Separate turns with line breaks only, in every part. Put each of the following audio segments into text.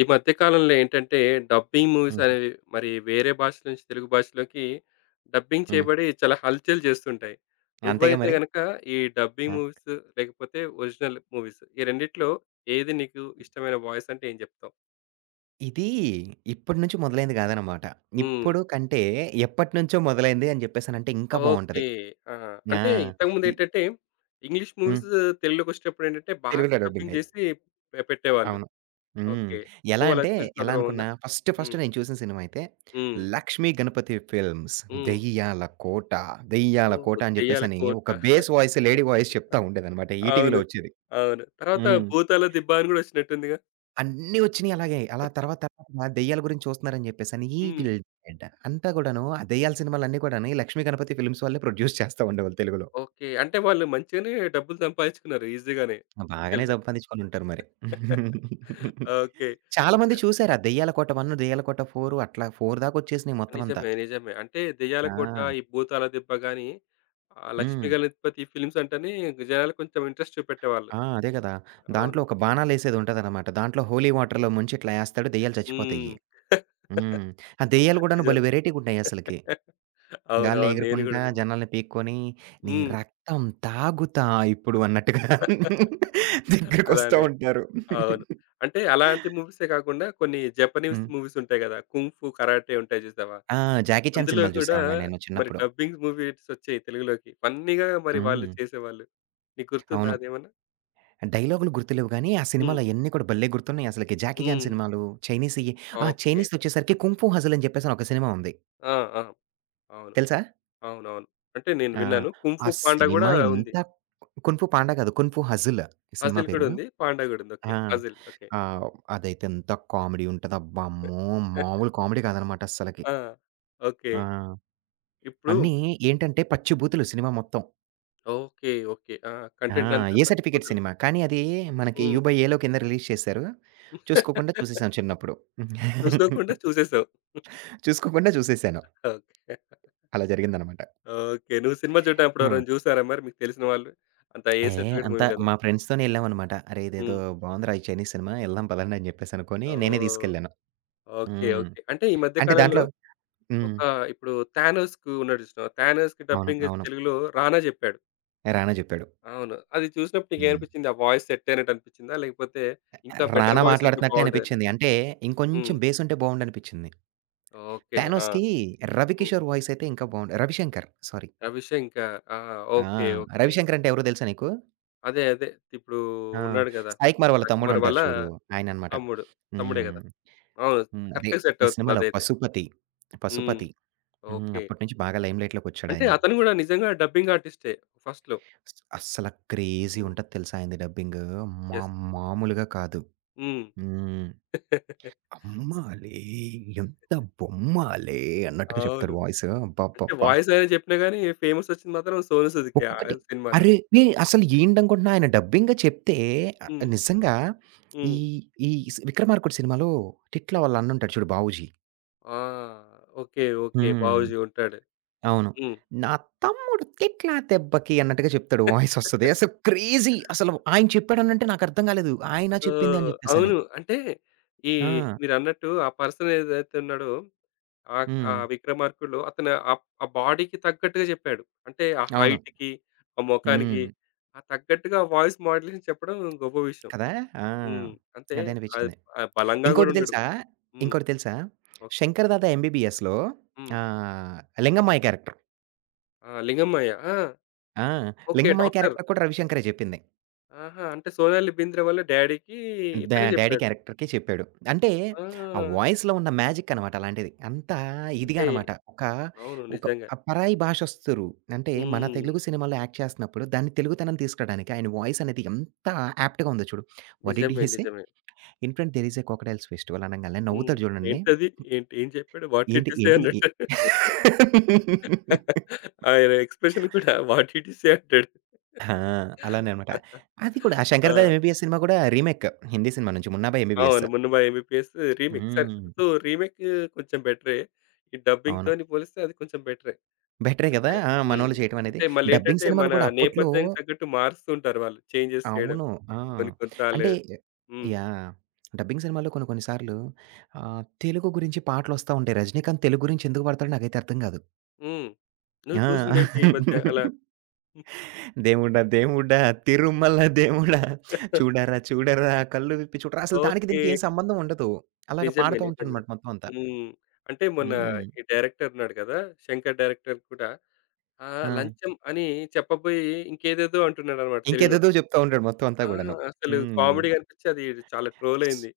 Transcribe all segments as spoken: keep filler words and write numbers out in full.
ఈ మధ్య కాలంలో ఏంటంటే డబ్బింగ్ మూవీస్
హుహు.
అనేవి మరి వేరే భాష నుంచి తెలుగు భాషలోకి డబ్బింగ్
హ్మ్.
చేయబడి చాలా హల్చల్ చేస్తుంటాయి.
అంతేగా
నువ్వైతే
మరి.
గనుక ఈ డబ్బింగ్
ఆ!
మూవీస్ లేకపోతే ఒరిజినల్ మూవీస్ ఈ రెండిట్లో ఏది నీకు ఇష్టమైన వాయిస్ అంటే ఏం చెప్తావు?
ఇది ఇప్పటి నుంచి మొదలైంది గాదనమాట.
హ్మ్.
ఇప్పుడు కంటే ఎప్పటినుంచో మొదలైంది అని జెప్పేసనంటే ఇంకా
ఓకే.
బావుంటది.
ఆ!
ఆ!
అంటే ఇంతకుముందు
ఈ
ఏంటంటే ఇంగ్లీష్
హ్మ్.
మూవీస్ తెలుగులోకొచ్చేటప్పుడు ఏంటంటే బాగా
తెలుగులో
డబ్బింగ్
డబ్బింగయి.
చేసి పె పెట్టేవాళ్ళు.
అవును. హ్మ్.
ఓకే.
ఎలా
నువ్వలా
అంటే
చూసిన
ఎలా
సందర్భం ఉందా?
అనుకున్నా ఫస్ట్ ఫస్ట్
హ్మ్.
నేను చూసిన సినిమా అయితే
హ్మ్.
'లక్ష్మీ గణపతి ఫిల్మ్స్'
హ్మ్.
'దెయ్యాల కోట, దెయ్యాల
ఓహ్!
కోట' అని
దెయ్యాల
జెప్పేసని
కోట.
ఒక బేస్ వాయిస్ లేడీ వాయిస్ చెప్తా ఉండేదనమాట
అవును.
ఈటీవీలో ఒచ్చేది.
అవును. తర్వాత
హ్మ్.
'భూతాల దిబ్బ' అని గూడా ఒచ్చినట్టుందిగా?
అన్నీ వచ్చినియి అలాగే. అలా తర్వాత తర్వాత దెయ్యాల గురించి చూస్తున్నారని జెప్పేసని
హ్మ్.
ఈవిల్ డెడ్ అంతా గూడాను ఆ దెయ్యాల సినిమాలన్నీ గూడాను ఈ 'లక్ష్మీ గణపతి ఫిల్మ్స్' వాళ్ళే ప్రొడ్యూస్ చేస్తా ఉండేవాళ్ళు తెలుగులో.
ఓకే. అంటే వాళ్ళు మంచిగానే డబ్బులు సంపాదించుకున్నారు ఈజీగానే
ఆ! బాగానే
యాక్చువల్‌గా.
సంపాదించుకొనుంటారు మరి.
ఓకే.
చాలా మంది
ఇంకా
చూసారు. ఆ దెయ్యాల కోట ఒకటి, దెయ్యాల కోట నాలుగు అట్లా నాలుగు దాకొచ్చేసినియి మొత్తం అంతా.
నిజమే. నిజమే. అంటే 'దెయ్యాల
ఆ!
కోట', ఈ 'భూతాల దిబ్బ' గాని ఆహ్, 'లక్ష్మీ
హ్మ్.
గణపతి' ఫిల్మ్స్ అంటేనే జనాలు కొంచెం ఇంట్రెస్ట్ చూపెట్టేవాళ్ళు.
ఆ! అదే గదా!
అవును.
దాంట్లో ఒక బాణాలేసేదుంటదనమాట. దాంట్లో హోలీ వాటర్‌లో ముంచి ఇట్లా యేస్తాడు దెయ్యాలు
హ్మ్.
చచ్చిపోతాయి. హ్మ్. ఆ దెయ్యాలు గూడాను భలే
నిజమే.
వేరైటీ‌గుంటాయి అసలకి. గాల్లో
అవునవును. నేను గూడా
ఎగురుకుంటా,
విన్నా.
జనాల్ని పీక్కొని, నీ
హ్మ్.
రక్తం తాగుతా ఇప్పుడు అన్నట్టుగా దగ్గరకొస్తా
అలానే.
ఉంటారు.
అవును. అంటే అలాంటి మూవీసే కాకుండా కొన్ని జపనీస్
హ్మ్.
మూవీస్ ఉంటాయి గదా! కుంగ్-ఫూ, కరాటే ఉంటాయి చూసావా?
ఆ! 'జాకీ చాన్'
అందులో
సినిమాలు
గూడా
చూసేవాడిని నేను
మరి
చిన్నప్పుడు.
డబ్బింగ్ మూవీస్ వచ్చాయి తెలుగులోకి. ఫన్నీగా మరి వాళ్ళు
హ్మ్.
చేసేవాళ్ళు. నీకు గుర్తుందా
అవును.
అదేమన్నా?
డైలాగులు గుర్తులేవు గానీ, ఆ
హ్మ్.
సినిమాలయన్నీ కూడా భలే గుర్తున్నాయి అసలకి. 'జాకీ చాన్'
హ్మ్.
సినిమాలు, చైనీస్‌యి. ఆ!
ఓకే.
చైనీస్‌దొచ్చేసరికి 'కుంగ్ ఫూ హజిల్' అని చెప్పేసని ఒక సినిమా ఉంది.
ఆ! ఆ! అవును.
తెలుసా?
అవునవును. అంటే నేను
ఆ!
విన్నాను.
ఆ
కుంగ్-ఫూ పాండా గూడా
సినిమా
ఉంది.
ఎంత 'కున్ ఫూ పాండా' కాదు, 'కున్ ఫూ హజిల్' ఈ సినిమా
హజిల్
పేరు.
గూడా ఉంది. పాండా గూడా ఉంది. ఓకే.
ఆ!
Hassle okay.
ఆహ్, అదైతే ఎంత కామెడీ ఉంటదబ్బా! అమ్మో! మామూలు కామెడీ కాదనమాట అస్సలకి.
ఆ! ఓకే.
ఆ!
ఇప్పుడు
అన్నీ ఏంటంటే పచ్చిబూతులు సినిమా మొత్తం.
ఓకే. ఓకే. ఆ!
ఆ!
కంటెంట్ అంతా
ఏ సర్టిఫికేట్
పచ్చిబూతులు.
సినిమా. కానీ అది మనకి
హ్మ్.
యూ బై ఏలో కింద రిలీజ్ చేశారు. చూసుకోకుండా చూసేసాను చిన్నప్పుడు.
చూసుకోకుండా చూసేసావు.
చూసుకోకుండా చూసేసాను.
ఓకే.
అలా జరిగిందనమాట.
ఓకే. నువ్వు సినిమా చూడడం
ఆ!
అప్పుడెవరైనా చూసారా మరి మీకు తెలిసిన వాళ్ళు? అంత ఏ
ఏ
సర్టిఫికేట్ మూవీ
అంతా
కదా!
మా ఫ్రెండ్స్‌తోనే ఎళ్ళామనమాట. "అరే! ఇదేదో
హ్మ్.
బావుందిరా ఈ చైనీస్ సినిమా ఎళ్దాం పదండి" అని చెప్పేసి అనుకోని నేనే
ఓహ్!
తీసుకెళ్ళాను.
ఓకే.
హ్మ్.
ఓకే. అంటే ఈ మధ్య
అంటే
కాలంలో
దాంట్లో హ్మ్.
ఒక ఇప్పుడు 'థానోస్‌కి' ఉన్నాడు చూసినావా? 'థానోస్‌కి'
అవును.
డబ్బింగ్
అవును.
తెలుగులో 'రానా' చెప్పాడు.
రానా చెప్పాడు.
అవును. అది చూసినప్పుడు
హ్మ్.
నీకేమనిపించింది? ఆ వాయిస్ సెట్ అయినట్టు అనిపించిందా? లేకపోతే ఇంకా బెటర్
రానా
వాయిస్ ఉంటే
మాట్లాడుతున్నట్టే
బాగుండేదని
అనిపిచ్చింది. అంటే
హ్మ్.
ఇంకొంచెం బేసుంటే బావుండనిపిచ్చింది.
ఓకే. ఆ!
'థానోస్‌కి'
హ్మ్.
రవికిషోర్ వాయిస్ అయితే ఇంకా బావుండు. 'రవిశంకర్' సారీ.
ఆ విషయం ఇంకా ఆ!
ఆ!
ఓకే. ఓకే.
'రవిశంకర్' అంటే ఎవరో తెలుసా నీకు?
అదే. అదే. ఇప్పుడు
ఆ!
ఉన్నాడు కదా!
సాయి కుమార్ వాళ్ళ
'రకమర' వాళ్ళ
తమ్ముడుంటారు చూడు, ఆయననమాట.
తమ్ముడు. తమ్ముడే
హ్మ్.
కదా! అవును.
హ్మ్. అదే,
కరెక్ట్‌గా సెట్
ఈ సినిమాలో
అవుతుందదైతే.
'పశుపతి'.
హ్మ్.
'పశుపతి'. హ్మ్.
ఓకే.
అప్పటి నుంచి బాగా
అంటే
లైమ్‌లైట్‌లోకొచ్చాడాయన.
అతను గూడా నిజంగా డబ్బింగ్ ఆర్టిస్టే ఫస్ట్‌లో.
అస్ అస్సల క్రేజీ
హ్మ్.
ఉంటది తెలుసా ఆయనది డబ్బింగు. అమ్మా!
యెస్.
మామూలుగా కాదు.
హ్మ్.
హ్మ్. "అమ్మాలే ఎంత బొమ్మాలే" అన్నట్టుగా
అవును.
చెప్తాడు వాయిసు
అంటే
అబ్బబ్బబ్బా!
వాయిస్ అనే చెప్పినా గాని ఫేమస్ ఒచ్చింది మాత్రం 'సోనూ సూద్‌కే' ఆ
ఒక్కొక్కటి.
సినిమాలో.
అరె! నే అసలు ఏంటనుకుంటున్నా ఆయన డబ్బింగ్ చెప్తే. ఆహ్,
హ్మ్.
నిజంగా ఈ
హ్మ్.
ఈ స్ 'విక్రమార్కుడు' సినిమాలో టిట్లా వాళ్ళ అన్నుంటాడు చూడు, 'బావూజీ'.
ఆ! ఓకే. ఓకే.
హ్మ్.
'బావూజీ' ఉంటాడు.
అవును.
హ్మ్.
"నా తమ్ముడు తిట్ల దెబ్బకి" అన్నట్టుగా చెప్తాడు, వాయిస్ ఒస్తది. అసలు క్రేజీ, అసలు ఆయన చెప్పాడనంటే నాకర్థం కాలేదు, ఆయన చెప్పింది అని
ఓహ్!
చెప్పేసని.
అవును. అంటే ఈ
ఆ!
మీరన్నట్టు ఆ పర్సన్ ఏదైతే ఉన్నాడో ఆహ్, ఆ
హ్మ్.
'విక్రమార్కుడులో' అతను ఆహ్, ఆ బాడీకి తగ్గట్టుగా చెప్పాడు. అంటే ఆ
అవును.
హైట్‌కి, ఆ మొఖానికి
హ్మ్.
ఆ తగ్గట్టుగా వాయిస్ మాడ్యులేషన్ చెప్పడం గొప్ప విషయం.
కదా! ఆ!
హ్మ్. అంటే
అదే
అది
అనిపించింది.
ఆహ్, బలంగా
ఇంకోటి
గూడా ఉండడు.
తెలుసా?
హ్మ్.
ఇంకోటి తెలుసా?
ఓకే.
'శంకర్ దాదా ఎంబీబీఎస్‌లో'
హ్మ్.
ఆహ్, లింగమ్మాయి క్యారెక్టర్.
ఆ! లింగమయ్య. ఆ!
ఆ!
ఓకే.
లింగమయ్య
డాక్టర్.
క్యారెక్టర్ కూడా రవిశంకరే జెప్పింది.
ఆహా! అంటే 'సోనాలి బింద్రే' వాళ్ళ డ్యాడీకి
డా
ఇతనే
డ్యాడీ
జెప్పాడు.
క్యారెక్టర్‌కి చెప్పాడు. అంటే ఆ
ఆ!
వాయిస్‌లో ఉన్న మ్యాజిక్ అనమాట అలాంటిది. అంతా ఇదిగా
అంటే
అనమాట. ఒక
అవును.
ఒక
నిజంగా.
పరాయి భాషస్తురు అంటే మన
హ్మ్.
తెలుగు సినిమాలో యాక్ట్ చేస్తున్నప్పుడు దాన్ని తెలుగుతనం తీసుకురాడానికి ఆయన వాయిస్ అనేది ఎంత యాప్ట్‌గా ఉందో చూడు. వాట్ డిడ్
నిజమే.
He say?
నిజమే.
In front there is a crocodiles festival అనంగాల్నే
హ్మ్.
నవ్వుతాడు జూడండి.
ఏంటది? ఏంటి ఏం చెప్పాడు? వాట్ డిడ్
ఏంటి
యూ సే
ఏంటి ఎ
అన్నట్టు. ఆయన ఎక్స్‌ప్రెషన్ కూడా వాట్ డిడ్ యూ సే అంటాడు.
ఆ! అలానే అనమాట. అది కూడా ఆ 'శంకర్ దాదా
ఆ!
ఎంబీబీఎస్' సినిమా కూడా రీమేక్, హిందీ సినిమా నుంచి, 'మున్నాబాయి ఎంబీబీఎస్.'
అవును. 'మున్నుమ ఎంబీబీఎస్' రీమేక్. సరే.
హ్మ్.
సో, రీమేక్ కొంచెం బెటరే. ఈ
అవును.
డబ్బింగ్‌తోని పోలిస్తే అది కొంచెం బెటరే.
బెటరే గదా!
అంతేలే.
ఆ!
హ్మ్.
మనోళ్ళు చేయటం అనేది.
అంటే
డబ్బింగ్
మళ్ళేంటంటే
సినిమాలు
మన
కూడా అప్పట్లో
నేపథ్యానికి తగ్గట్టు మారుస్తూ ఉంటారు వాళ్ళు. చేంజెస్ చేయడం
అవును. ఆ!
కొన్ని కొన్ని సార్లు.
అంటే
హ్మ్.
యాహ్! డబ్బింగ్ సినిమాల్లో కొన్ని కొన్ని సార్లు ఆహ్, తెలుగు గురించి పాటలొస్తా ఉంటాయి. 'రజనీకాంత్' తెలుగు గురించి ఎందుకు పాడతాడో నాకైతే అర్థం గాదు.
హ్మ్. నువ్వు
ఆ!
చూసిందేంటి ఈ మధ్య అలా?
దేవుడా దేవుడా తిరుమల దేవుడా, చూడరా చూడరా కళ్ళు విప్పి చూడరా, అసలు దానికి
ఓకే.
దీనికి ఏం సంబంధం ఉండదు. అలాగా
నిజమే.
పాడుతూ
నిజమే.
ఉంటాడనమాట మొత్తం అంతా.
హ్మ్. అంటే మొన్న
హ్మ్.
ఈ డైరెక్టర్ ఉన్నాడు కదా! 'శంకర్' డైరెక్టర్ కూడా ఆహ్,
ఆ!
లంచం అని చెప్పబోయి ఇంకేదేదో అంటున్నాడన్నమాట తెలుగులో.
ఇంకేదేదో జెప్తా ఉంటాడు మొత్తం అంతా
ఆ!
గూడాను.
అసలు
హ్మ్.
కామెడీగా అనిపించి అది చాలా ట్రోల్
అస్
అయింది.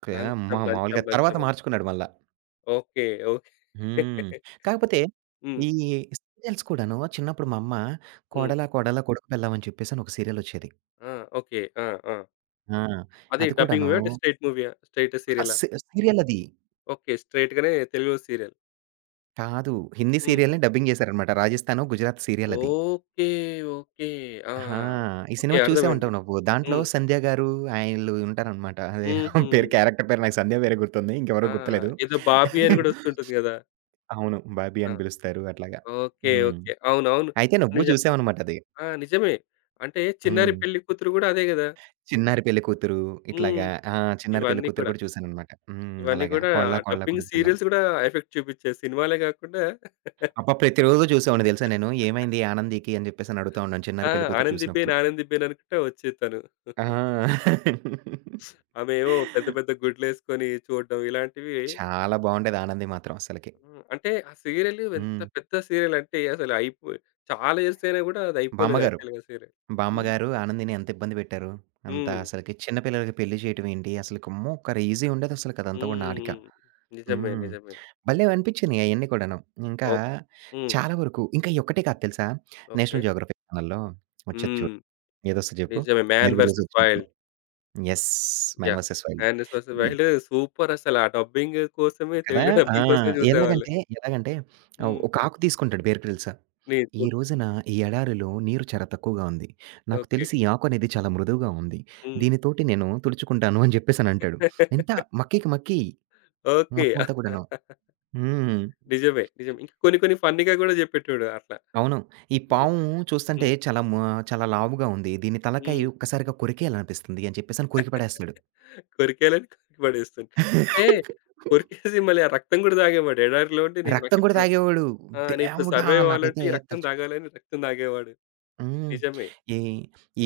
ఓకే. అమ్మ!
లంచం, లంచం,
మామూలుగా తర్వాత
లంచం అని.
మార్చుకున్నాడు మళ్ళా.
ఓకే. ఓకే.
హ్మ్. కాకపోతే
హ్మ్.
ఈ సీరియల్స్ కూడాను చిన్నప్పుడు మా అమ్మ,
హ్మ్.
'కోడలా కోడలా కొడుకు పెళ్ళాం' అని చెప్పేసని ఒక సీరియలొచ్చేది.
ఆ! ఓకే. ఆ! ఆ!
ఆ!
అది
అది
డబ్బింగ్
కూడాను
మూవీయా? అంటే స్ట్రెయిట్ మూవీయా? స్ట్రెయిట్
అహా!
సీరియలా?
సీ సీరియల్ అది.
ఓకే. స్ట్రెయిట్ గానే తెలుగులో సీరియల్.
కాదు. హిందీ
హ్మ్.
సీరియల్‌ని డబ్బింగ్ చేశారనమాట. రాజస్థాను, గుజరాత్ సీరియల్ అది.
ఓకే. ఓకే. ఆ!
ఆ! ఈ
ఓకే.
సినిమా చూసే
అర్థమైంది.
ఉంటావు నువ్వు. దాంట్లో
హ్మ్.
సంధ్య గారు ఆయిళ్ళు ఉంటారనమాట. అదే
హుహు.
పేరు, క్యారెక్టర్ పేరు నాకు సంధ్య పేరే గుర్తుంది, ఇంకెవరో
ఆ!
గుర్తులేదు.
ఏదో 'బాబీ' అని గూడా వస్తుంటుంది గదా!
అవును. బాబీ
ఆ!
అని పిలుస్తారు అట్లాగా.
ఓకే.
హ్మ్.
ఓకే. అవునవును.
అయితే నువ్వు
నిజ
చూసావనమాట అది.
ఆ! నిజమే. అంటే 'చిన్నారి
హ్మ్.
పెళ్ళికూతురు' గూడా అదే గదా!
చిన్నారి పెళ్ళికూతురు ఇట్లాగా.
హ్మ్.
ఆ! చిన్నారి
ఇవన్నీ
పెళ్ళికూతురు
కూడా,
కూడా చూసాననమాట. హ్మ్.
ఇవన్నీ
అలాగా
కూడా
కోళ్ళ కోళ్ళ
డబ్బింగ్
కొడుకు పిల్లం.
సీరియల్స్ గూడా ఎఫెక్ట్ చూపిచ్చాయి. సినిమాలే గాకుండా
అబ్బా! ప్రతిరోజు చూసేవాడిని తెలుసా నేను. ఏమైంది ఆనందికి అని జెప్పేసని అడుగుతా ఉన్నాను
ఆ!
చిన్నారి పెళ్ళికూతురు
'ఆనంది బేన్
చూసినప్పుడు.
ఆనంది బేన్' అనుకుంటా వచ్చేది తను.
ఆ!
ఆమేమో పెద్ద పెద్ద గుడ్లేసుకొని చూడడం ఇలాంటివి
చాలా బావుండేది ఆనంది మాత్రం అస్సలకి.
హ్మ్. అంటే ఆ సీరియల్ ఎంత
హ్మ్.
పెద్ద సీరియల్ అంటే అసలు అయిపో చాలా ఇయర్స్ అయినా గూడా అది అయిపోలేదు
బామ్మగారు,
యాక్చువల్‌గా సీరియల్. హ్మ్.
బామ్మగారు ఆనందిని ఎంత ఇబ్బంది పెట్టారు. అంత
హ్మ్.
అసలకి చిన్న పిల్లలకి పెళ్లి చేయటం ఏంటి అసలకి అమ్మో! ఒక్క రేజీ ఉండేదసలకి అదంతా గూడా
హ్మ్.
నాటిక.
హ్మ్. నిజమే.
హ్మ్.
నిజమే.
భలే అనిపించినియి అయన్నీ కూడాను. ఇంకా
ఓ హ్మ్.
చాలా వరకు, ఇంకా ఈ ఒక్కటే కాదు తెలుసా?
ఓకే.
నేషనల్ జియోగ్రఫీ ఛానెల్‌లో వచ్చేది
హ్మ్.
చూడు. ఏదొస్తది చెప్పు?
నిజమే. 'మ్యాన్
'బేర్ గ్రిల్స్'
వర్సెస్
వచ్చినప్పుడు.
Wild.'
Yes! 'Man
yeah!
Versus wild.'
'Man versus
ఈ
వైల్డ్' సూపర్ అసల. ఆ డబ్బింగ్ కోసమే
కదా!
తెలుగులో
ఆ!
డబ్బింగ్ కోసమే చూసేవాళ్ళు.
ఎలాగంటే, ఎలాగంటే ఆహ్,
హ్మ్.
ఒక ఆకు తీసుకుంటాడు 'బేర్ గ్రిల్స్.'
నీ
"ఈ
ఓహ్!
రోజున ఈ ఎడారిలో నీరు చాలా తక్కువగా ఉంది. నాకు
ఓకే.
తెలిసి ఈ ఆకు అనేది చాలా మృదువుగా ఉంది.
హ్మ్.
దీనితోటి నేను తుడుచుకుంటాను" అని చెప్పేసనంటాడు. ఎంత మక్కికి మక్కి
ఓకే.
మొత్తం అంతా కూడాను. హ్మ్.
నిజమే. నిజమే. ఇంకా కొన్ని కొన్ని ఫన్నీ‌గా గూడా చెప్పేటోడు అట్లా.
అవును. ఈ
నిజం.
పాము చూస్తంటే
హ్మ్.
చాలా మ చాలా లావుగా ఉంది. దీని తలకాయి
హ్మ్.
ఒక్కసారిగా కొరికేయాలనిపిస్తుంది అని చెప్పేసని కొరికి పడేస్తాడు.
కొరికేయాలని కొరికి పడేస్తుండు. అంటే కొరికేసి మళ్ళీ ఆ రక్తం గూడా తాగేవాడు. ఎడారిలో ఉండి నీ
రక్తం కూడా
నాకిప్పుడు
తాగేవాడు.
ఆ! నేనిప్పుడు
దేవుడా!
సర్వైవ్ అవ్వాలంటే
నాకైతే
ఈ రక్తం
తలుచు
తాగాలని రక్తం తాగేవాడు.
హ్మ్.
నిజమే.
ఈ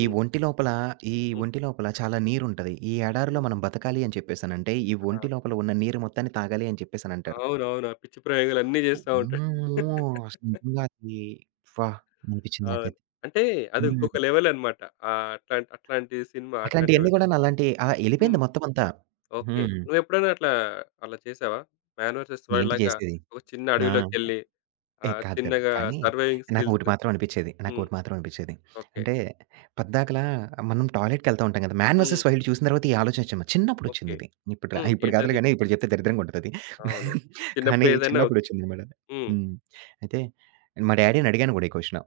ఈ ఒంటి లోపల ఈ
హ్మ్.
ఒంటి లోపల చాలా నీరుంటది. ఈ ఎడారిలో
హ్మ్.
మనం బతకాలి అని చెప్పేసనంటే, ఈ
ఆ!
ఒంటి లోపల ఉన్న నీరు మొత్తాన్ని తాగాలి అని చెప్పేసనంటారు.
అవునవును. ఆ పిచ్చి ప్రయోగాలన్నీ జేస్తా ఉంటాడు.
అమ్మో! అసలు నిజంగా అది అబ్బా! అనిపించింది
అవును.
నాకైతే.
అంటే అది
హ్మ్.
ఇంకొక లెవెలనమాట. ఆహ్, అట్లాంటి అట్లాంటి సినిమా అట్లాంటివి
అట్లాంటియన్నీ గూడాను అలాంటి ఆ! ఎళ్ళిపోయింది
హ్మ్.
మొత్తం అంతా.
ఓకే.
హ్మ్.
నువ్వెప్పుడైనా అట్లా, అలా చేసావా? 'మ్యాన్ వర్సెస్ వైల్డ్'
ఏంటి
లాగా
చేసేది?
ఒక చిన్న
ఆ!
అడవిలోకెళ్ళి
ఏ
ఆహ్,
కాదు కాదు.
చిన్నగా
కానీ
సర్వైవింగ్ స్కిల్స్
నాకోటి మాత్రం అనిపిచ్చేది.
హ్మ్.
నాకోటి మాత్రం అనిపిచ్చేది.
ఓకే.
అంటే పద్దాకలా మనం టాయిలెట్‌కెళ్తా ఉంటాం కదా! 'మ్యాన్
హ్మ్.
వర్సెస్ వైల్డ్' చూసిన తర్వాత ఈ ఆలోచనొచ్చింది.
ఓకే.
చిన్నప్పుడొచ్చిందిది. ఇప్పుడు రా
హ్మ్.
ఇప్పుడు కాదులే
ఏంటది?
గానీ ఇప్పుడు చెప్తే దరిద్రంగా ఉంటదది.
అవును. చిన్నప్పుడు
కానీ
ఏదైనా ఓకే.
చిన్నప్పుడొచ్చిందనమాట.
హ్మ్.
హ్మ్. అయితే మా డ్యాడీని అడిగాను గూడా ఈ క్వెషను.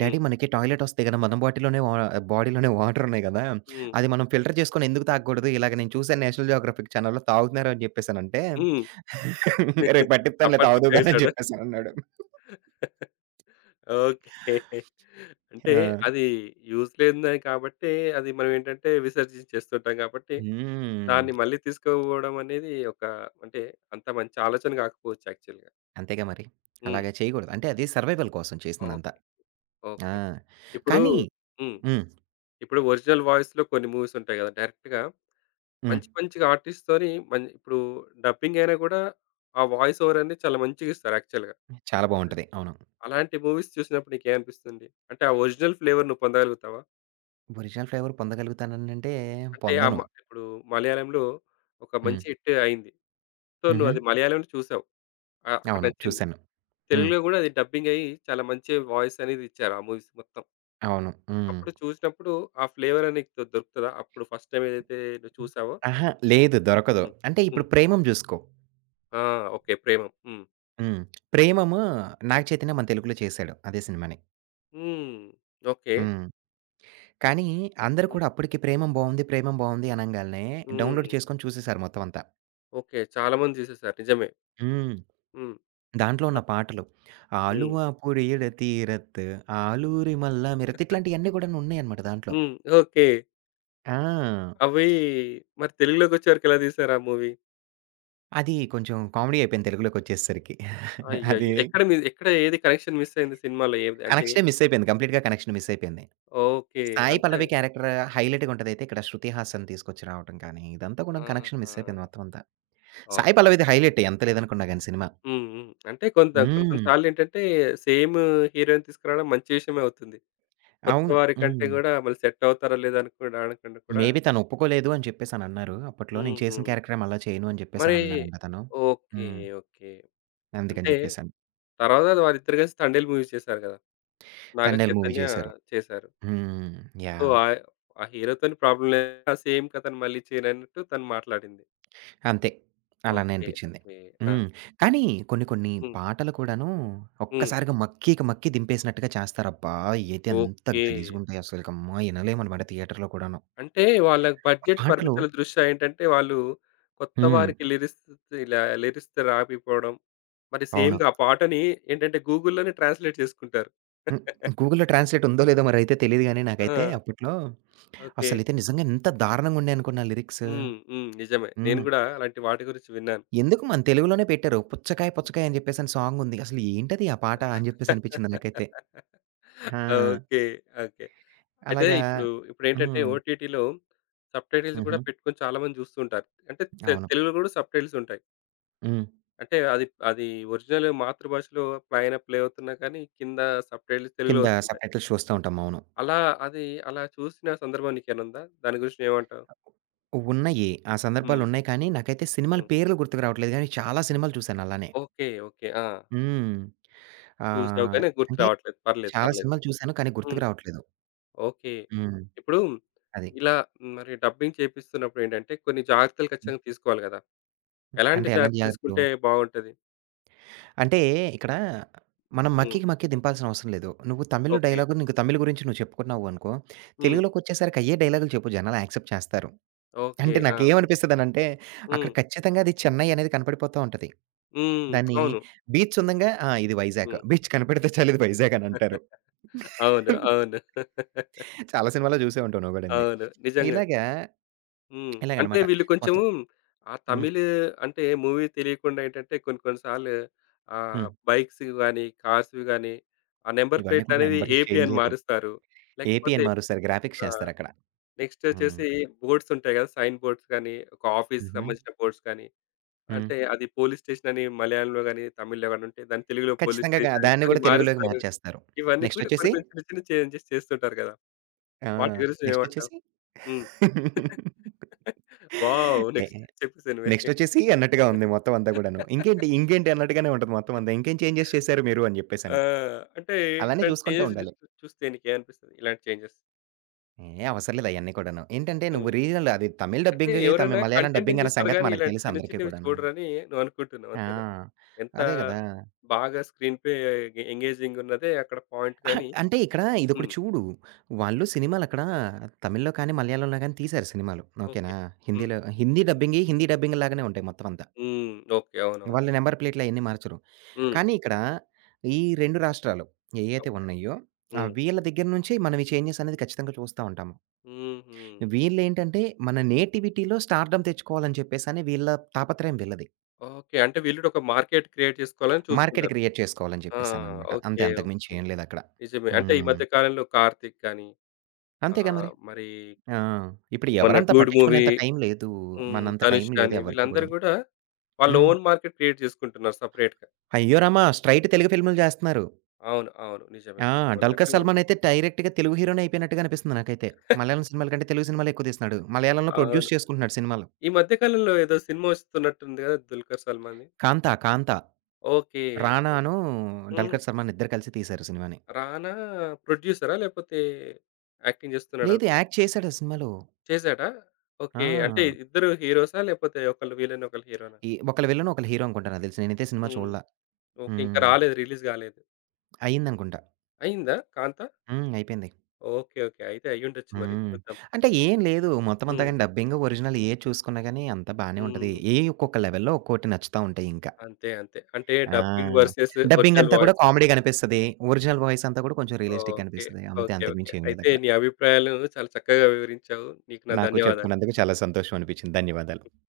హ్మ్.
డ్యాడీ మనకి టాయిలెట్ వస్తాయి కదా! మన బాటిలోనే వా బాడీలోనే వాటరున్నాయి గదా!
హ్మ్.
అది మనం ఫిల్టర్ చేసుకొని ఎందుకు తాగకూడదు? ఇలాగ నేను చూసాను 'నేషనల్ జియోగ్రఫిక్' ఛానెల్‌లో తాగుతున్నారు అని జెప్పేసనంటే,
హ్మ్.
"రేపు పట్టిత్తానులే
టపా టప్
తాగుదువు గానీ" అని
ఏసాడా?
జెప్పేసనన్నాడు.
ఓకే. అంటే
ఆ!
అది యూజ్ లేనిదే కాబట్టి అది మనం ఏంటంటే విసర్జించేస్తుంటాం కాబట్టి,
హ్మ్.
దాన్ని మళ్ళీ తీసుకుపోవడం అనేది ఒక అంటే అంత మంచి ఆలోచన కాకపోవచ్చు యాక్చువల్‌గా.
అంతేగా మరి.
హ్మ్.
అలాగా చేయకూడదు. అంటే అది సర్వైవల్ కోసం
ఓహ్!
చేసిందంతా. ఆ!
ఓకే. ఇప్పుడు
కానీ
హ్మ్.
హ్మ్.
ఇప్పుడు ఒరిజినల్ వాయిస్‌లో కొన్ని మూవీస్ ఉంటాయి కదా! డైరెక్ట్‌గా
హ్మ్.
మంచి మంచిగా ఆర్టిస్ట్‌తోని మం ఇప్పుడు డబ్బింగ్ అయినా కూడా ఆ వాయిస్ ఓవర్ అనేది చాలా మంచిగిస్తారు యాక్చువల్‌గా.
చాలా బావుంటది. అవును.
అలాంటి మూవీస్ చూసినప్పుడు నీకేమనిపిస్తుంది? అంటే ఆ ఒరిజినల్ ఫ్లేవర్ నువ్వు పొందగలుగుతావా?
ఒరిజినల్ ఫ్లేవర్ పొందగలుగుతాననంటే
అంటే ఆ
పొందను.
మ ఇప్పుడు మలయాళంలో ఒక
హ్మ్.
మంచి హిట్ అయింది. సో,
హుహు.
నువ్వది మలయాళంలో చూసావు. ఆహ్, అక్కడ
అవును.
నచ్చింది.
చూసాను. హ్మ్.
తెలుగులో గూడా అది డబ్బింగ్ అయ్యి చాలా మంచి వాయిస్ అనేది ఇచ్చారు ఆ మూవీస్ మొత్తం.
అవును. హ్మ్.
అప్పుడు చూసినప్పుడు ఆ ఫ్లేవర్ అనేది నీకు దొరుకుతదా? అప్పుడు ఫస్ట్ టైమ్ ఏదైతే నువ్వు చూసావో?
అహా! లేదు, దొరకదు.
హ్మ్.
అంటే
హ్మ్.
ఇప్పుడు 'ప్రేమమ్' జూసుకో.
ఆ! ఓకే. 'ప్రేమం'. హ్మ్.
హ్మ్. 'ప్రేమము' 'నాగ చైతన్య' మన తెలుగులో చేశాడు అదే సినిమాని.
హ్మ్. ఓకే.
హ్మ్. కానీ అందరూ
హ్మ్.
కూడా అప్పటికి 'ప్రేమమ్' బావుంది, 'ప్రేమమ్' బావుంది అనంగాల్నే డౌన్‌లోడ్
హ్మ్.
చేసుకొని చూసేసారు మొత్తం అంతా.
ఓకే. చాలా మంది తీసేసారు నిజమే.
హ్మ్.
హ్మ్.
దాంట్లో ఉన్న
అప్
పాటలు.
హ్మ్.
'ఆలువ పొడియడ తీరత్, ఆలూరి మల్ల మిరత్' ఇట్లాంటియన్నీ గూడాను ఉన్నాయన్నమాట దాంట్లో.
హ్మ్. ఓకే.
ఆ!
అవి మరి తెలుగులోకొచ్చేవరకు ఎలా తీశారు ఆ మూవీ?
అది కొంచెం కామెడీ అయిపోయింది తెలుగులోకొచ్చేసరికి. అది
అయ్యయ్యో! ఎక్కడ మి ఎక్కడ ఏది కనెక్షన్ మిస్ అయింది సినిమాలో ఏది? అంటే
కనెక్షనే మిస్ అయిపోయింది. కంప్లీట్‌గా కనెక్షన్ మిస్ అయిపోయింది.
ఓకే.
సాయి
అంతే.
పల్లవి క్యారెక్టర్ హైలైట్‌గా ఉంటదైతే ఇక్కడ 'శృతి హాసన్' తీసుకొచ్చి రావటం కానీ, ఇదంతా కూడా కనెక్షన్
ఆహా!
మిస్ అయిపోయింది మొత్తం అంతా. సాయి
ఓకే.
పల్లవిది హైలైటే ఎంత లేదనుకున్నా గాని సినిమా.
హ్మ్. హ్మ్. అంటే కొంత కొన్ని కొన్ని
హ్మ్.
సార్లేంటంటే సేమ్ హీరో‌ని తీసుకురావడం మంచి విషయమే అవుతుంది. కొత్త
అవును.
వారి కంటే
హ్మ్.
గూడా మళ్ళీ సెట్ అవుతారా లేదా అనుకోవడానికన్నా కూడా
మేబీ తను ఒప్పుకోలేదు అని చెప్పేసనన్నారు. అప్పట్లో నేను
హుహు.
చేసిన క్యారెక్టరే మళ్ళా చేయను అని
మరి
చెప్పేసనన్నారంట తను.
ఓకే.
హ్మ్.
ఓకే.
అందుకని
అంటే
చెప్పేసని.
తర్వాత వాళ్ళిద్దరు కలిసి 'తండేల్' మూవీ చేశారు గదా! నాగ
'తండేల్' మూవీ
చైతన్య
చేశారు.
చేశారు.
హ్మ్.
So,
yeah!
ఆహ్, ఆ హీరోతోని ప్రాబ్లమ్ లేదు. సేమ్ కథను మళ్ళీ చేయనన్నట్టు తను మాట్లాడింది.
అంతే. అలానే
ఓకే.
అనిపిచ్చింది.
ఓకే. ఆ!
హ్మ్. కానీ కొన్ని కొన్ని
హ్మ్.
పాటలు కూడాను
హ్మ్.
ఒక్కసారిగా మక్కీకి మక్కి దింపేసినట్టుగా చేస్తారబ్బా! ఏతే ఎంత
ఓకే.
గలీజుగుంటాయి అసలకమ్మా! ఇనలేమనమాట థియేటర్‌లో కూడాను.
అంటే వాళ్ళ
ఆ
బడ్జెట్
పాటలు
పరిమితుల దృష్ట్యా ఏంటంటే, వాళ్ళు కొత్త
హ్మ్.
వారికి లిరిక్స్ ఇలా లిరిక్స్ రాకపోవడం, మరి
అవును.
సేమ్‌గా ఆ పాటని ఏంటంటే గూగుల్‌లోనే ట్రాన్స్‌లేట్ చేసుకుంటారు.
హ్మ్. గూగుల్‌లో ట్రాన్స్‌లేట్ ఉందో లేదో మరైతే తెలీదు గానీ నాకైతే
ఆ!
అప్పట్లో
ఓకే.
అసలైతే నిజంగా ఎంత దారుణంగుండే అనుకున్న లిరిక్స్.
హ్మ్. హ్మ్. నిజమే. నేను
హ్మ్.
గూడా అలాంటి వాటి గురించి విన్నాను.
ఎందుకు మన తెలుగులోనే పెట్టారు. 'పుచ్చకాయ పుచ్చకాయ' అని జెప్పేసని సాంగుంది. అసలు ఏంటది ఆ పాట అని జెప్పేసి అనిపిచ్చింది నాకైతే. ఆ!
ఓకే. ఓకే. అయితే
అలాగా
ఇప్పుడు ఇప్పుడేంటంటే
హ్మ్.
ఓటీటీలో సబ్‌టైటిల్స్ కూడా
హుహు.
పెట్టుకొని చాలామంది చూస్తుంటారు. అంటే తె
అవును.
తెలుగులో కూడా సబ్‌టైటిల్స్ ఉంటాయి.
హ్మ్.
అంటే అది అది ఒరిజినల్ మాతృభాషలో పైన ప్లే అవుతున్నా కానీ కింద సబ్‌టైటిల్స్ తెలుగులో
కింద
వస్తుంటాయి.
సబ్‌టైటిల్స్ చూస్తా ఉంటాం. అవును.
అలా అది అలా చూసిన సందర్భం నీకేమైనా ఉందా? దాని గురించి నువ్వేమంటావు?
ఉన్నాయి. ఆ
హ్మ్.
సందర్భాలున్నాయి కానీ, నాకైతే సినిమాల
హ్మ్.
పేర్లు గుర్తుకు రావట్లేదు గానీ, చాలా సినిమాలు చూశాను అలానే.
ఓకే. ఓకే. ఆ!
హ్మ్.
చూసావు
ఆహ్,
కానీ గుర్తు
అంటే
రావట్లేదు. పర్లేదు.
చాలా
పర్లేదు.
సినిమాలు చూశాను కానీ
హ్మ్.
గుర్తుకు రావట్లేదు.
ఓకే.
హ్మ్.
ఇప్పుడు
అది.
ఇలా మరి డబ్బింగ్ చేపిస్తున్నప్పుడేంటంటే కొన్ని జాగ్రత్తలు ఖచ్చితంగా తీసుకోవాలి కదా! ఎలాంటి
అంటే ఎలాంటి
జాగ్రత్తలు
జాగ్రత్తలు?
తీసుకుంటే బావుంటది?
అంటే ఇక్కడ మనం
హ్మ్.
మక్కికి మక్కి దింపాల్సిన అవసరం లేదు. నువ్వు తమిళ్‌లో
ఓకే.
డైలాగు నీకు తమిళ్ గురించి నువ్వు చెప్పుకున్నావు అనుకో,
హ్మ్.
తెలుగులోకొచ్చేసరికి అయ్యే డైలాగులు చెప్పు జనాలు యాక్సెప్ట్ చేస్తారు.
ఓకే.
అంటే
ఆ!
నాకేమనిపిస్తదనంటే, అక్కడ
హ్మ్.
ఖచ్చితంగా అది చెన్నై అనేది కనపడిపోతా ఉంటది.
హ్మ్.
దాన్ని
అవును.
బీచ్ ఉందంగా ఆ! ఇది వైజాగ్.
హ్మ్.
బీచ్ కనపడితే చాలు ఇది వైజాగ్ అని అంటారు.
అవును. అవును.
చాలా సినిమాల్లో చూసే ఉంటావు నువ్వు గూడాని.
అవును. నిజంగానే.
ఇలాగా
హ్మ్. అంటే
ఇలాగనమాట
వీళ్ళు కొంచెం
మొత్తం.
ఆ
హ్మ్.
తమిళ్ అంటే మూవీ తెలియకుండా ఏంటంటే కొన్ని కొన్ని సార్లు ఆహ్,
హ్మ్.
బైక్స్‌వి గాని, కార్స్‌వి గాని ఆ నంబర్
ఇవన్నీ కూడా
ప్లేట్లనేవి
నంబర్‌లు
ఏపీ
చేంజ్
అని
జేయరు.
మారుస్తారు.
ఏపీ
లేకపోతే
అని మారుస్తారు. గ్రాఫిక్స్
ఆహ్,
చేస్తారక్కడ.
నెక్స్ట్
హ్మ్.
వచ్చేసి బోర్డ్స్ ఉంటాయి కదా! సైన్ బోర్డ్స్ గాని, ఒక ఆఫీస్‌కి
హుహు.
సంబంధించిన బోర్డ్స్ గాని
హ్మ్.
అంటే అది పోలీస్ స్టేషన్ అని మలయాళంలో గాని, తమిళ్‌లో గాని ఉంటే దాన్ని తెలుగులో పోలీస్
ఖచ్చితంగా గా
స్టేషన్
దాన్ని
అని
గూడా తెలుగులోకి
మారుస్తారు.
మార్చేస్తారు.
ఇవన్నీ కూడా కొన్ని
నెక్స్టొచ్చేసి
కొన్ని చిన్న చిన్న చేంజెస్ చేస్తుంటారు కదా! వాటి
ఆహ్,
గురించి నువ్వేమంటావు?
నెక్స్టొచ్చేసి
హ్మ్.
ఏ
వావ్!
ఏ
నెక్స్ట్ చెప్పేసేయ్ నువ్వే.
నెక్స్టొచ్చేసి అన్నట్టుగా ఉంది మొత్తం అంతా గూడాను. ఇంకేంటి, ఇంకేంటి అన్నట్టుగానే ఉంటది మొత్తం అంతా. ఇంకేం చేంజెస్ చేశారు మీరు అని
ఆ!
జెప్పేసని.
అంటే
అలానే
ఇట్లాంటి
చూసుకుంటూ
చేంజెస్‌ని
ఉండాలి.
చూస్తే నీకేమనిపిస్తది? ఇలాంటి చేంజెస్?
ఏ అవసరం లేదు అయన్నీ కూడాను. ఏంటంటే నువ్వు
హ్మ్.
రీజనల్ అది తమిళ్
అంటే
డబ్బింగ్, తమి
ఎవరైనా
మలయాళం
కంటెంట్‌ని
డబ్బింగ్ అనే
చూస్తారు
సంగతి
గానీ,
మనకు
ఇలాంటి
తెలుసు
చిన్న
అందరికీ
చిన్నవి
కూడాను.
చూడరని నువ్వు అనుకుంటున్నావు అంతేనా?
ఆ!
ఎంత
అదే గదా!
బాగా స్క్రీన్ ప్లే ఎంగేజింగ్ ఉన్నదే అక్కడ పాయింట్
అహా!
గాని
అంటే ఇక్కడ ఇదొకటి
హ్మ్.
చూడు. వాళ్ళు సినిమాలక్కడ తమిళ్‌లో కానీ, మలయాళంలో గానీ తీశారు సినిమాలు.
ఓకే.
ఓకేనా?
హ్మ్.
హిందీలో హిందీ డబ్బింగే, హిందీ డబ్బింగ్ లాగానే ఉంటాయి మొత్తం అంతా.
హ్మ్. ఓకే. అవునవును.
వాళ్ళ నంబర్ ప్లేట్లు అయన్నీ మార్చరు.
హ్మ్.
కానీ ఇక్కడ ఈ రెండు రాష్ట్రాలు ఏయైతే
ఓకే.
ఉన్నాయో, ఆ
హ్మ్.
వీళ్ళ దగ్గర నుంచి మనం ఈ చేంజెస్ అనేది ఖచ్చితంగా చూస్తా ఉంటాము.
హుహు.
వీళ్ళేంటంటే మన నేటివిటీలో స్టార్‌డమ్ తెచ్చుకోవాలని చెప్పేసని వీళ్ళ తాపత్రయం వీళ్ళది.
ఓకే. అంటే వీళ్ళు కూడా ఒక మార్కెట్ క్రియేట్ చేసుకోవాలని
మార్కెట్
చూస్తుంటారు.
క్రియేట్ చేసుకోవాలని
ఆ!
చెప్పేసననమాట. అంతే,
ఓకే.
అంతకు మించి
ఓకే.
ఏం లేదక్కడ.
నిజమే. అంటే ఈ
హ్మ్.
మధ్య కాలంలో 'కార్తీక్' గాని
అంతేగా మరి.
ఆహ్, మరి
ఆ! ఇప్పుడు
మొన్న
ఎవరంత
'డూడ్' మూవీ
పట్టించుకునేంత టైం లేదు.
హ్మ్.
మనంత టైం
'ధనుష్'
లేదు
గాని
ఎవరికీ
వీళ్ళందరూ
కూడాను.
కూడా వాళ్ళ
హ్మ్.
ఓన్ మార్కెట్ క్రియేట్ చేసుకుంటున్నారు సెపరేట్‌గా.
అయ్యో రామ! స్ట్రెయిట్
హ్మ్.
తెలుగు ఫిల్మ్‌లు జేస్తున్నారు.
అవును. అవును. నిజమే.
ఆ! 'డల్కర్
నువ్వన్నట్టు
సల్మాన్' అయితే డైరెక్ట్‌గా తెలుగు హీరోనే అయిపోయినట్టుగా అనిపిస్తుంది నాకైతే. మలయాళం సినిమాల కంటే తెలుగు సినిమాలే ఎక్కువ తీస్తున్నాడు. మలయాళంలో
అవును.
ప్రొడ్యూస్ చేసుకుంటున్నాడు సినిమాలు.
ఈ మధ్య కాలంలో ఏదో సినిమా వస్తున్నట్టుంది కదా! 'దుల్కర్ సల్మాన్‌ది'.
'కాంతా', 'కాంతా'
ఓకే. ఓకే.
'రానా'ను
హ్మ్.
'డల్కర్ సల్మాన్' ఇద్దరు కలిసి తీశారు సినిమాని.
రానా ప్రొడ్యూసరా? లేపోతే యాక్టింగ్ చేస్తున్నాడా
లేదు,
అతను?
యాక్ట్ చేశాడు ఆ సినిమాలో.
చేసాడా? ఓకే. అంటే
ఆ!
ఇద్దరు హీరోసా? లేపోతే ఒకళ్ళు విలన్, ఒకళ్ళు హీరోనా?
ఈ ఒకళ్ళు విలన్, ఒకళ్ళు హీరో అనుకుంటా నాకు దెలిసి. నేనైతే సినిమా
హ్మ్.
చూడలా.
ఓకే. ఇంకా
హ్మ్.
రాలేదు. రిలీజ్ గాలేదు.
అయిందనుకుంటా.
అయిందా 'కాంతా'?
హ్మ్. అయిపోయింది.
ఓకే. ఓకే. అయితే అయ్యుండొచ్చు మరి.
హ్మ్.
చూద్దాం.
అంటే ఏం లేదు. మొత్తం అంతా
హ్మ్.
గాని డబ్బింగ్, ఒరిజినల్ ఏది చూసుకున్నా గాని అంతా బానే ఉంటది.
హ్మ్.
ఏయి ఒక్కొక్క లెవెల్‌లో ఒక్కోటి నచ్చుతా ఉంటాయి ఇంకా.
అంతే. అంతే. అంటే
ఆ!
డబ్బింగ్ వర్సెస్
డబ్బింగ్
ఒరిజినల్
అంతా కూడా
వాయిస్.
కామెడీగా అనిపిస్తది. ఒరిజినల్ వాయిస్ అంతా కూడా కొంచెం రియలిస్టిక్‌గా
ఓకే.
అనిపిస్తది. అంతే,
ఓకే.
అంతకు
ఓకే.
మించి ఏం
అయితే
లేదక్కడ.
నీ అభిప్రాయాలను చాలా చక్కగా వివరించావు. నీకు నా
నాకు
ధన్యవాదాలు.
చెప్పుకున్నందుకు చాలా సంతోషం అనిపించింది. ధన్యవాదాలు.